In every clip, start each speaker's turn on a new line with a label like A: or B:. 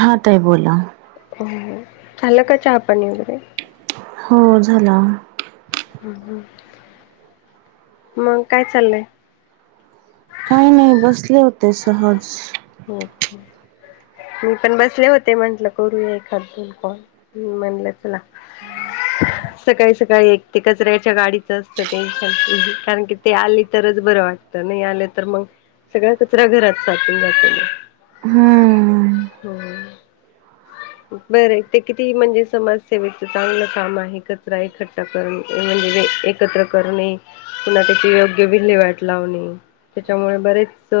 A: हां ते बोला.
B: हम्, झालं का चहा-पाणी वगैरे?
A: हो झाला.
B: ह ह, मग काय चाललंय?
A: काही नाही बसले होते सहज.
B: ओके. मी पण बसले होते म्हटलं करूया एखाद क म्हणलं चला. [unintelligible] सकाळी-सकाळी एक ते कचऱ्याच्या गाडीचं असतं टेन्शन कारण की ते आले तरच बरं वाटत. नाही आले तर मग सगळ्या कचऱ्या घरात साचून जात.
A: हम्म.
B: हम्. बरं ते किती म्हणजे समाजसेवेच चांगलं काम आहे कचरा एकट्ठा करून म्हणजे. तिथं करणे. पुन्हा त्याची योग्य विल्हे वाट लावणे त्याच्यामुळे बरेच.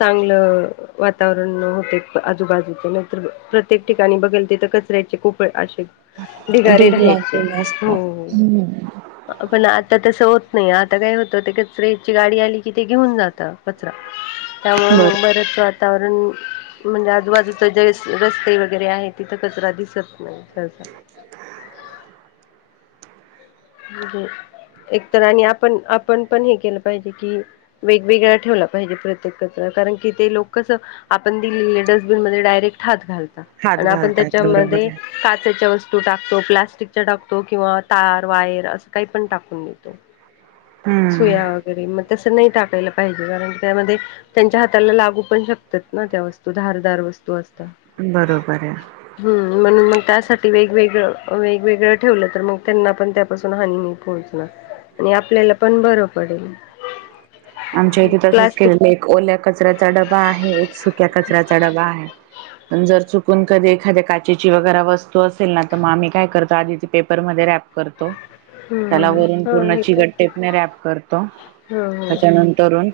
B: चांगलं. वातावरण होते आजूबाजूचे नंतर प्रत्येक ठिकाणी बघेल ते तर कचऱ्याचे कोपळे असे. ढिगारी
A: ढीग
B: राहायची
A: लागलेले
B: हो.
A: असतात हम्म
B: पण आता तसं होत नाही आता काय होतं ते कचऱ्याची गाडी आली कि ते घेऊन जात कचरा. त्यामुळे
A: बर
B: मग बरच वातावरण म्हणजे आजूबाजूच जे रस्ते वगैरे आहे तिथं कचरा दिस तात. म्हजे एकतरी आणि आपण, आपण पण हे केलं पाहिजे कि वेगवेगळा ठेवला पाहिजे प्रत्येक कचरा कारण की ते लोकच आपण दिले डस्टबिन मध्ये डायरेक्ट हात घालता
A: हात
B: आणि आपण
A: घालतात बरोबर
B: त्याच्यामध्ये काचेच्या वस्तू टाकतो, प्लास्टिक टाकतो किंवा तार प्लायवूड अस काय पण टाकून देत्तो, सुया
A: हम्म
B: वगैरे मग तस नाही टाकायला पाहिजे कारण त्यामध्ये त्यांच्या हाताला लागू पण शकतात ना त्या वस्तू धारदार वस्तू असतात.
A: बरोबर आहे.
B: हम् म्हणून मग त्यासाठी वेगवेगळं, वेगवेगळं ठेवलं तर मग त्यांना पण त्यापासून हानी नाही पोहोचणार आणि आपल्याला पण बरं पडेल.
A: आमच्या इथे तसंच
B: प्लास्टिक
A: केलेलं एक ओल्या कचऱ्याचा डबा आहे एक सुक्या कचऱ्याचा डबा आहे. पण जर चुकून कधी एखा्या काचेची वगैरे वस्तू असेल ना तर मग आम्ही काय करतो आधी ती पेपरमध्ये रॅप करतो त्याला
B: हम्म
A: वरून
B: हा
A: पूर्ण
B: हे पण
A: चिगट टेपणे रॅप करतो.
B: ह
A: त्याच्यानंतरून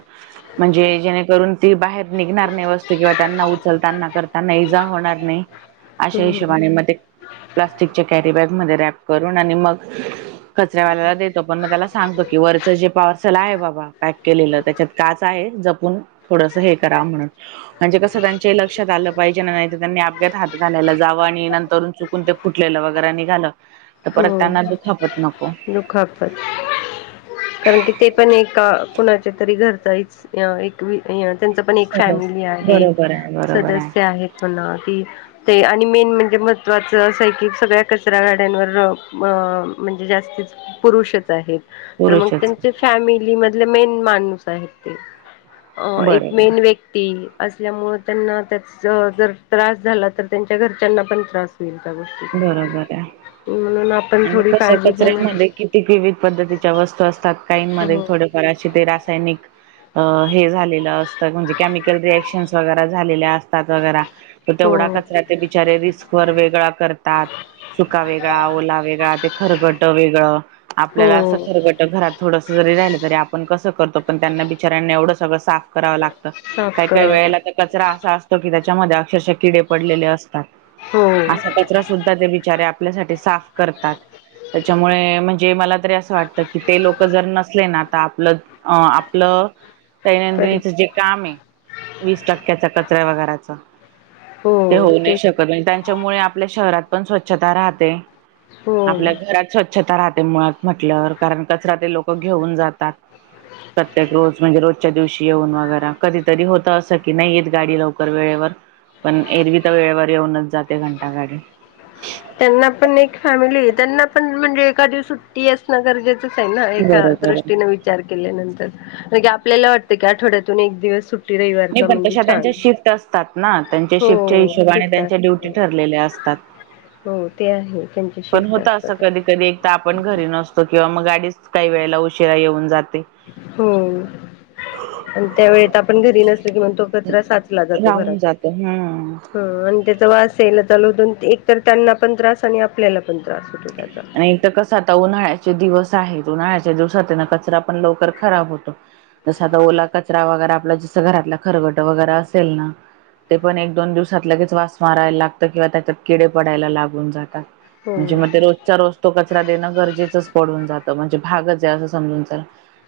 A: म्हणजे जेणेकरून ती बाहेर निघणार नाही वस्तू किंवा त्यांना उचलताना करताना इजा होणार नाही.
B: ह
A: अशे हिशोबाने मग ते प्लास्टिकच्या कॅरी बॅग मध्ये रॅप करून आणि मग कचऱ्यावाल्याला देतो पण मग त्याला सांगतो की वरच जे पार्सल आहे बाबा पॅक केलेलं त्याच्यात काच आहे जपून थोडस हे करा म्हणून. म्हणजे कसं त्यांच्या लक्षात आलं पाहिजे ना नाही त्यांनी अप्यात हात घालायला जावं आणि नंतर चुक कोण ते फुटलेलं वगैरे निघालं. तर परत
B: हो
A: त्यांना दुखापत नको.
B: दुखापत, कारण कि ते पण एका कुणाच्यातरी घरचा हाईत. अ एक त्यांच पण एक
A: सरस
B: फॅमिली आहे
A: बरोबर आहे बरोबर आहे
B: सदस्य आहेत. म्हणा ती ते आणि मेन म्हणजे महत्त्वाचं अस आहे की सगळ्या कचरा गाड्यांवर हो मग म्हणजे जास्तीच पुरुषवआहेत मग
A: पुरुषच
B: त्यांचेच. फॅमिली मधले मेन माणूस आहेत, अ एक
A: बरोबर
B: मेन व्यक्ती ती असल्यामुळे त्यांना त्याच जर त्रास झाला तर त्यांच्या घरच्यांना पण त्रास एका गोष्टीचा.
A: मग आता.
B: म्हणून आपण थोडी काळजी घेऊन
A: किती विविध पद्धतीच्या वस्तू असतात काहींमध्ये
B: हो
A: थोडेफार अशी ते रासायनिक अ हे झालेलं असतं म्हणजे केमिकल रिएक्शन्स वगैरे झालेल्या असतात वगैरा. मग
B: हो
A: तेवढा कचरा ते बिचारे रिस्क वर वेगळा कर तात सुका वेगळा, ओला वेगळा ते खरगट वेगळं आपल्याला
B: हो
A: खरबट घरात थोडस जरी राहिलं तरी आपण कसं करतो पण त्यांना बिचऱ्यांना एवढं सगळं साफ करावं लागतं. काही
B: साफ
A: काही
B: करावा
A: वेळेला
B: लागतो.
A: तर कचरा असा असतो कि त्याच्यामध्ये अक्षरशः किडे पडलेले असता त, असा
B: हो
A: कचरा सुद्धा ते बिचारे तरी आपल्यासाठी साफ करत्यात त्याच्यामुळे म्हण जे मला तरी असं वाटत की ते लोक जर नसले ना तर आपलं अ आपलं
B: तरी
A: दैनंदिनीच जे काम आहे वीस टक्क्याचा कचऱ्या वगैरेच
B: हो
A: ते होऊ नाही
B: तेच
A: शकत म्हणजे त्यांच्यामुळे आपल्या शहरात पण स्वच्छता राहते.
B: हो
A: आपल्या घरात स्वच्छता राहते मुळात म्हटलं कारण कचरा ते लोक घेऊन जातात. प्रत्येक रोज म्हणजे रोजच्या दिवशी येऊन वगैरे कधीतरी होत असं की नाही येत गाडी लवकर वेळेवर. पण एरवी तर वेळेवर येऊनच जाते घंटा गाडी.
B: त्यांना पण एक फॅमिली आहे त्यांना पण म्हणजे एका दिवस सुट्टी असणं गरजेच [unintelligible] ना एका
A: बरोबर आहे.
B: दृष्टीने विच विचार केल्यांतर, नाही का आपल्याला वाटतं की आठवड्यातून एक दिवस सुट
A: नाही पण तश त्यांच्या शिफ्ट असतात ना त्यांच्या
B: हो
A: शिफ्टच्या हिशोबाने
B: शिफ्ट
A: त्यांच्या
B: असत
A: ड्युटी ठरलेल्या असत. तात
B: हो ते आहे त्यां
A: पण होत असं कधी-कधी एकदा आपण घरी नसतो किंवा मग गाडीच काही वेळेला उशिरा येऊन जाते.
B: हो. आणि त्या वेळत आपण घरी नसल की मग तो कचरा साचला जातो
A: राहून
B: घरातच,
A: जातो हम्म.
B: हा. अन त्याचा वास येल चालू होतो एक तर त्यांना पण त्रास आणि आपल्याला पण त्रास होतो त्याचा.
A: आणि एक तर कसं आता उन्हाळ्याचे दिवस आहेत उन्हाळ्याच्या दिवसात ना कचरा पण लवकर खराब होतो. तस आता ओला कचरा वगैरे आपलं जसं घरातला खरवट वगैरे असेल ना ते पण एक-दोन दिवसात लगेच वास मारायला लागतं किंवा त्याच्यात किडे पडायला लागून जातात.
B: हो
A: म्हणजे मग ते रोजचा रोज तो कचरा देणं गरजेचंच पडून जातं म्हणजे भागच आहे असं समजून चला.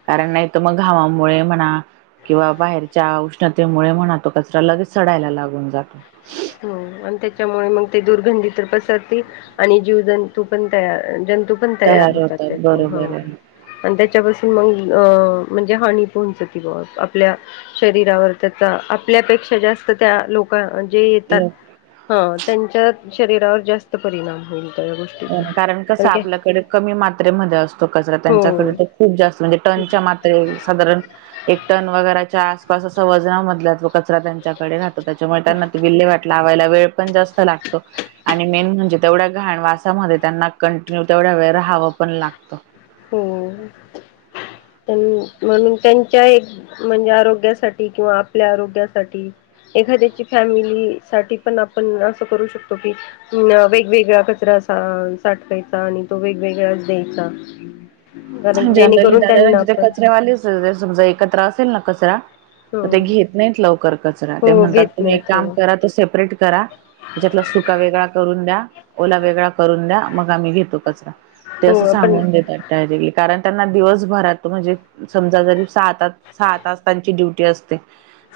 A: कारण नाही तर मग घामावमुळे म्हणा. किंवा बाहेरच्या उष्णतेमुळे म्हण तो कचरा लगेच सडायला लागून जातो.
B: हो अन त्याच्यामुळे मग ते दुर्गंधी तर पसरतील. आणि जीवजंतू पण तया जंतू पण तयार होतात त्यातन हो. आणि त्याच्यापासून मग अ म्हणजे हानी पोहचती बा आपल्या शरीरावर त्याचा आपल्यापेक्षा जास्त त्या लोक ‍जे त्यात
A: आहे.
B: हा, त्यांच्या शरीरावर जास्त परिणाम होईल त्या गोष्टीचा
A: कारण कस आपल्याकडे कमी मात्रेमध्ये असतो कचरा
B: हो
A: त्यांच्याकडे तर खूप जास्त म्हणजे टनच्या मात्र ते साधारण एक टन वगैरच्या आसपास अस वजन मधल्यात कचरा त्यांच्याकडे राह त्याच्यामुळे त्यांना विल्हे वाट लावायला वेळ पण जास्त लागतो आणि मेन म्हणजे तेवढा घाण वास त्यामध्ये त्यांना कंटिन्यू तेवढ्या वेळ राहावं पण लागतं.
B: हो, म्हणून त्यांच्या एक म्हणजे आरोग्यासाठी किंवा आपल्या आरोग्यासाठी. एखाद्याची फॅमिली साठी पण आपण असं करू शकतो की अ वेगवेगळा कचरा साठवायचा आणि तो वेगवेगळाच द्यायचा. कारण की
A: जनरली
B: जेणेकरून
A: दादा
B: त्यांना
A: [unintelligible]
B: आपण
A: कचऱ्यावाले असते समजा एकत्र असेल ना कचरा
B: हो
A: मग ते घेत नाहीत लवकर कचरा ते
B: हो
A: म्हणतात
B: घेत
A: तुम्ही एक
B: नाहीत हो
A: काम करा तो सेपरेट करा. त्याच्यातला सुका वेगळा करून द्या, ओला वेगळा करून द्या मग आम्ही घेतो कचरा. ते
B: हो
A: असं
B: आपण
A: सांगून देतात डायरेक्टली. कारण त्यांना दिवसभरात म्हणजे समजा जरी सहा तास, सहा तास त्यांची ड्युटी असते.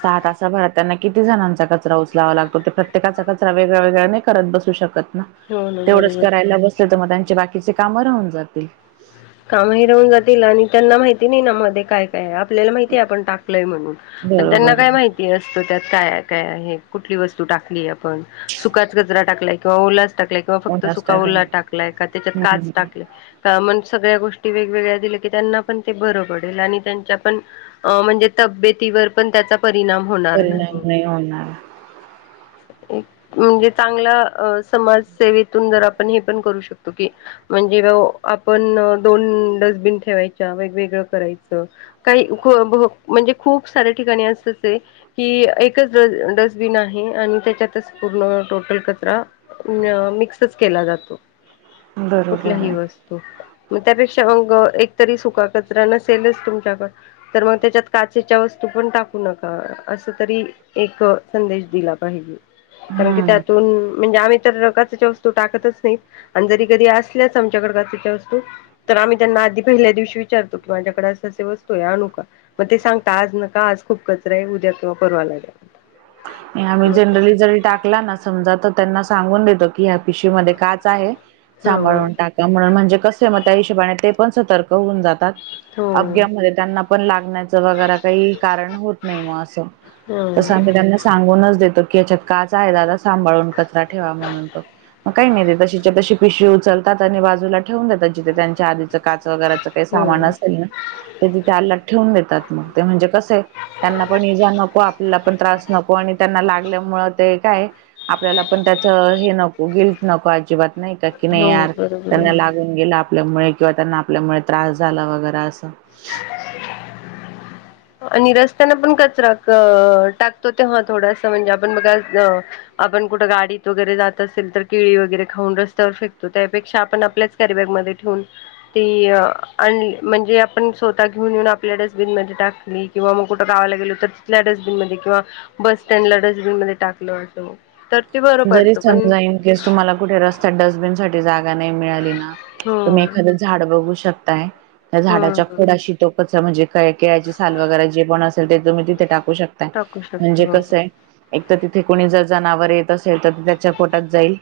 A: सहा तासाभरात त्यांना किती जणांचा कचरा उचलावा लागतो ते प्रत्येकाचा कचरा वेगळ्या-वेगळ्या नाही का करत बसू शकत ना
B: हो ना
A: तेवढंच
B: बरोबर
A: करायला बसल तर मग त्यांचे बाकीचे कामं राहून जातील.
B: काम हि राहून जातील आणि त्यांना माहिती नाही ना मध्ये काय काय आपल्याला माहितीय आपण टाकलय म्हणून पण
A: बरोबर
B: त्यांना काय
A: आहे
B: माहिती असत त्यात काय, काय हे कुठली वस्तू टाकली आपण सुकाच कचरा टाकला. किंवा उलाच टाकलाय किंवा फक्त
A: जास्त आहे
B: सुकावला टाकलाय का त्याच्यात
A: पण
B: काच टाकलाय सगळ्या गोष्टी वेगवेगळ्या दिल्या की त्यांना पण ते बरं पडेल आणि त्यांच्या पण अ म्हणजे तब्येतीवर पण त्याचा परिणाम होणार नाही. [inaudible]
A: परिणाम होणार.
B: म्हणजे चांगला समाजसेवेतून जर आपण हे पण करू शकतो की म्हणजे आपण दोन डस्टबिन ठेवायच्या वेगवेगळं करायचं. काही म्हणजे खूप सऱ्या ठिकाणी असतच आहे. कि एकच डस्टबिन आहे आणि त्याच्यातच पूर्ण टोटल कचरा न मिक्सच केला जातो.
A: बरोबर
B: कुठल्याही
A: आहे.
B: वस मग त्यापेक्षा अग एकतरी सुका कचरा नसेलच तुमच्याकड तर मग त्याच्यात काचेच्या वस्तू पण टाकू नका असं तरी एक संदेश दिला पाहिजे. कारण की
A: हम्म
B: त्यातून म्हणजे आम्ही तर काचेच्या वस्तू टाकतच नाही आणि जरी कधी असल्याच आमच्याकड काचच्या वस्तु तर आम्ही त्यांना आधी पहिल्या दिवशी विचारतो. की माझ्याकडे अस -अस वस्तू आहे अनु का? मग ते सांगता आज नका आज खूप कचरा आहे उद्या किंवा परवा लागल.
A: आम्ही
B: मग त्याच
A: जनरली जरी टाकला ना समजा तर त्यांना सांगून देतो की ह्या पिशवी मध्ये काच आहे.
B: हो
A: सांभळून टाक त्यामुळ म्हणजे कसय म त्या हिशेबाने ते पण सतर्क होऊन जातात.
B: हो
A: अपघ्यामध्ये त्यांना पण लागण्याचं वगैर काही कारण होत नाही म अस
B: हो
A: तस आम्ही त्यांना सां सांगूनच देतो की यच्यात काच आहे दादा सांभाळून कचरा ठेवा म्हणून तो. मग काही नाही ते तशीच्या तशी पिशवी उचलतात आणि बाजूला ठेवून देतात जिथं त्यांच्या आधीचं काच वगैराच ते
B: हो
A: सामान असेल ना ते तिथे अल्लात ठेवून देतात मग. ते म्हणजे कसं आहे? त्यांना पण इजा नको आपल्याला पण त्रास नको आणि त्यांना लागल्यामुळ ते काय आपल्याला पण त्याच हे नको. गिल्ट नको. अजिबात नाही का? की नाही
B: हो
A: यार
B: बरोबर
A: त्यांना
B: आहे
A: लाग ऊन गेल आपल्यामुळे किंवा त्यांना आपल्यामुळे त्रास झाला वगैर असं
B: आणि रस्त्यान पण कचरा क टाकतो तेव्हा थोडासा म्हणजे आपण बघा आपण कुठं गाडीत वगैरे जात असेल तर केळी वगैरे खाऊन रस्त्यावर फेकतो त्यापेक्षा आपण आपल्याच कॅरीबॅग मध्ये ठेवून ती आणली. म्हणजे आपण स्वतः घेऊन येऊन आपल्या डस्टबिनमध्ये टाक किंवा मंग कुठ गावाला गेलो तर तिथल्या डस्बिन मध्ये किंवा बस स्टँडला डस्टबिन मध्ये टाकलं असं तर ते बरं
A: जरी
B: पडतं पण
A: समजा ईन केस तुम्हाला कुठे रस्त्यात डस्टबिन साठी जागा नाही मिळाली ना
B: हो
A: तुम्ही एखाद झाड बघू शकताय. त्या
B: हो
A: झाडाच्या खोडाशी त्यो कचरा म्हणजे काय? केळाची साल वगैरे जे कोण असेल ते तुम्ही तिथे टाकू शकताय.
B: टाकू शकतो
A: म्हणजे
B: हो
A: कसं आहे - - एक तर तिथे कोणी जर जनावर येत असेल तर त्याच्या पोटात जाईल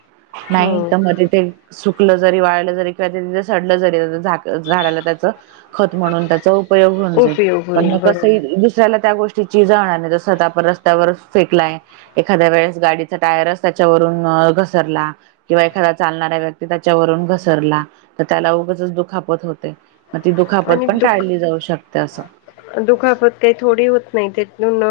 A: नाही
B: हो
A: तर मग तिथे सुकलं जरी वाळलं जरी किंवा तिथ सडलं जरी झाक - झाडाला त्याच खत म्हणून त्याचा उपयोग होऊन जाईल
B: उपयोग
A: पण
B: होईल
A: मग कस ही
B: बरोबर
A: दुसऱ्याला त्या गोष्टी गोष्टीची जाण आणि स्वतः आपण रस्त्यावर फेकलाय एखाद्या वेळेस गाडी टायर स त्याच्यावरून अ घसरला किंवा एखादा चालणारा व्यक्ती त्याच्यावरून घसरला तर त्याला उगचच दुखापत होते. मग ती दुखापत
B: आणि
A: पण
B: दुःख
A: टाळली जाऊ शकते असं.
B: दुखापत काही थोडी होत नाही त्यात नुन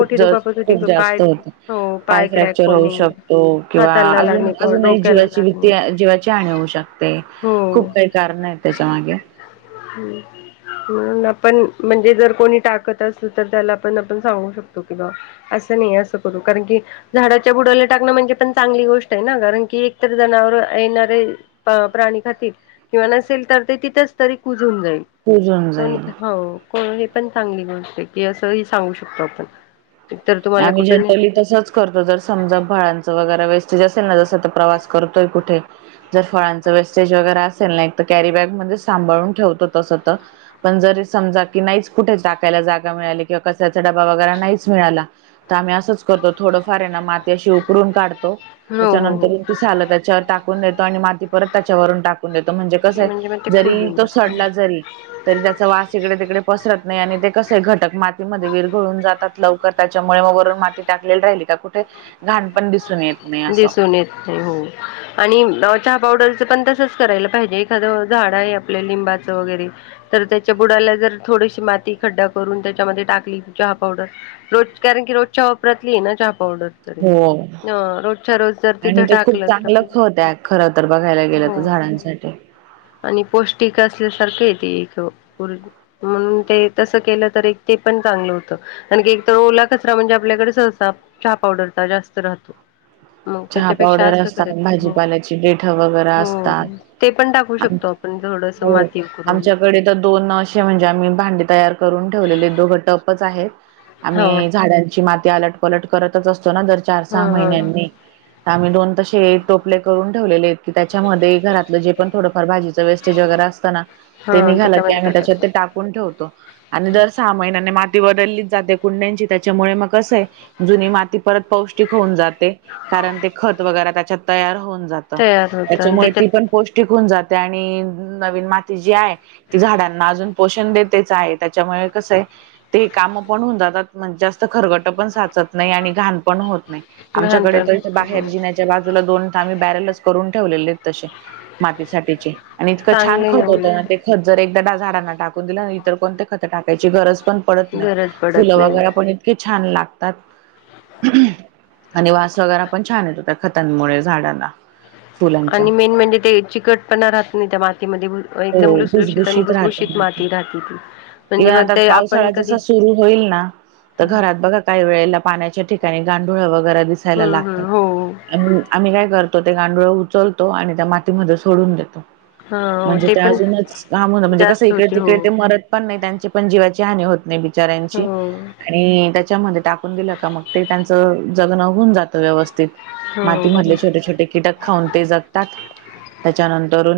A: खूप ज खूप जास्त होते.
B: हो
A: पाय
B: क्रॅक
A: फ्रॅक्चर होऊ
B: होणे
A: शकतो. किंवा
B: हाताला
A: अजून
B: लागणे किंवा
A: अजूनही
B: डोक्याला
A: जीवाची
B: लागणे
A: भीती, जीवाची हानी होऊ शकते.
B: हो
A: खूप काही कारण आहे त्याच्या मागे.
B: हम्म. म्हणून आपण म्हणजे जर कोणी टाकत असल तर त्याला पण आपण सांगू शकतो कि बा असं नाही. असं करू. कारण की झाडाच्या बुडाला टाकणं म्हणजे पण चांगली गोष्ट आहे ना? कारण की एकतर जनावर येणारे अ प्राणी खातील किंवा नसेल तर ते तिथंच तरी कुजून जाईल.
A: कुजून
B: आणि
A: जाईल.
B: काय हो को हे पण चांगली गोष्ट आहे की असं ही सांगू शकतो आपण. तर तुम्हाला
A: आम्ही
B: कुठं नाही
A: जनरली तसंच करतो जर समजा बाहरच वगैरे वेस्टेज असेल ना जस तर प्रवास करतोय कुठे. जर फळांचं वेस्टेज वगैरे असेल नाही तर कॅरी बॅग मध्ये सांभाळून ठेवतो तस तर. पण जरी समजा की नाहीच कुठे टाकायला जागा मिळाली किंवा कशाचा डबा वगैरे नाहीच मिळाला. तर आम्ही असंच करतो थोडंफार आहेना माती अशी उकडून काढतो
B: हो हो हो
A: त्याच्यानंतर ती सालं त्याच्यावर टाकून देतो आणि माती परत त्याच्यावरून टाकून देतो म्हणजे कसं
B: म्हणजे मग ते
A: आहे जरी
B: कुजून
A: तो
B: टाकत.
A: सडला जरी तरी त्याचा वास इकडे-तिकडे पसरत नाही आणि ते कसं आहे घटक मातीमध्ये विरघळून जातात लवकर. त्याच्यामुळे मग वरून माती टाकली राहिली का कुठे घाण पण दिसून येत. नाही असं.
B: दिसुन येते होय. आणि चहा पावडरच पण तसच करायला पाहिजे एखादं झाड आहे आपल्या लिंबाचं वगैरे. तर त्याच्या बुडाला जर थोडीशी माती खड्डा करून त्याच्यामध्ये टाकली त चहा पावडर. रोज कारण क रोज चहा वापरातली आहे ना चहा पावडर,
A: हो.
B: अ.
A: आणि ते खूप चांगलं खत आहे खरं तर बघायला गेलं तर
B: हो.
A: झाडांसाठी.
B: आणि पौष्टिक असल्यासारखं येत एक. म्हणून ते तसं केलं तरी ते पण चांगलं होतं. आणखी एक तर ओला कचरा म्हणजे आपल्याकडे सहसा चहा पावडरचा जास्त राहतो. मग
A: चहा
B: त्याच्यापेक्षा
A: पावडर
B: असं
A: असतात
B: करायचं हो
A: भाजीपाल्याची पेठ वगैरे
B: हो
A: असतात.
B: ते पण टाकू
A: [inaudible]
B: शकतो आपण थोडस
A: हो
B: माती उकरून
A: आमच्याकडे तर दोन असे म्हणजे आम्ही भांडी तयार करून ठेवलेले दोघं टपच आहेत
B: हो हा
A: आम्ही झाडां माती आलट-पलट करतच असतो ना दर चार-सहा
B: हा
A: महिन्यांनी. आम्ही दोन तसे टोपले करून ठेवलेले आहेत. कि त्याच्यामध्ये घरातलं जे पण थोडंफार भाजीचं वेस्टेज वगैरे असतना. ते
B: हा
A: निघाला की
B: त्याच्यामध्ये
A: आम्ही त्याच्यात
B: टाकायचं
A: ते टाकून ठेवतो. आणि दर सहा महिन्याने माती बदललीच जाते कुंड्यांची त्याच्यामुळे मग कसं आहे जुनी माती परत पौष्टिक होऊन जाते. कारण ते खत वगैरे त्याच्यात तयार होऊन जात
B: तयार होतं आणि
A: त्याच्यामुळे ती पण
B: त्याच्यात
A: पौष्टिक होऊन जाते आणि नवीन माती जी आहे ती झाडांना अजून पोषण देतेच आहे त्याच्यामुळे कसं आहे ते काम पण होऊन जातात. आणि जास्त खरगट पण साचत नाही आणि का पण होत नाही.
B: घाण
A: आमच्याकडे
B: पण हो
A: बाहेर जिण्याच्या बाजूला दोन् बॅरलच करून ठेवलेले आहेत. तसे मातीसाठीचे आणि इतकं छान
B: चांगले
A: खत होत
B: न
A: ना ते खत जर एकदा झाडांना टाकून दिला इतर कोणते खत टाकायची गरज पण पडत नाही
B: गरज
A: फुलं
B: पडत नाही
A: वगैरे पण इतके छान लागतात. आणि वास वगैरे पण छान येतो त्या खतांमुळे झाडांना. फुलांचा.
B: आणि मेन म्हणजे ते चिकटपणा राहत नाही त्या मातीमध्ये. एकदम लुसलुसत आणि भुसभुशीत माती राहती ती. म्हणजे
A: इव्हन
B: मग
A: आता
B: ते आपण
A: पावसाळा
B: कधी
A: जसा सुरू होईल ना तर घरात बघा काही वेळेला पाण्याच्या ठिकाणी गांढोळ वगैरे दिसायला
B: हम्म
A: लागतात.
B: हम्म हो
A: आम्ही काय करतो ते गांडुळ उचलतो आणि त्या मातीमध्ये सोडून देतो.
B: हा
A: म्हणजे ते
B: पण
A: अजूनच काम होत म्हणजे कसं
B: जास्त होते हो
A: इकडे-तिकडे ते मरत पण नाही त्यांची पण जीवाची हानी होत नाही
B: हो
A: बिचाऱ्यांची. आणि त्याच्यामध्ये टाकून दिलं का मग ते त्यांचं जगण होऊन जातं व्यवस्थित.
B: हो
A: मातीमधले
B: बरोबर
A: छोटे-छोटे कीटक खाऊन ते जगतात त्याच्यानंतर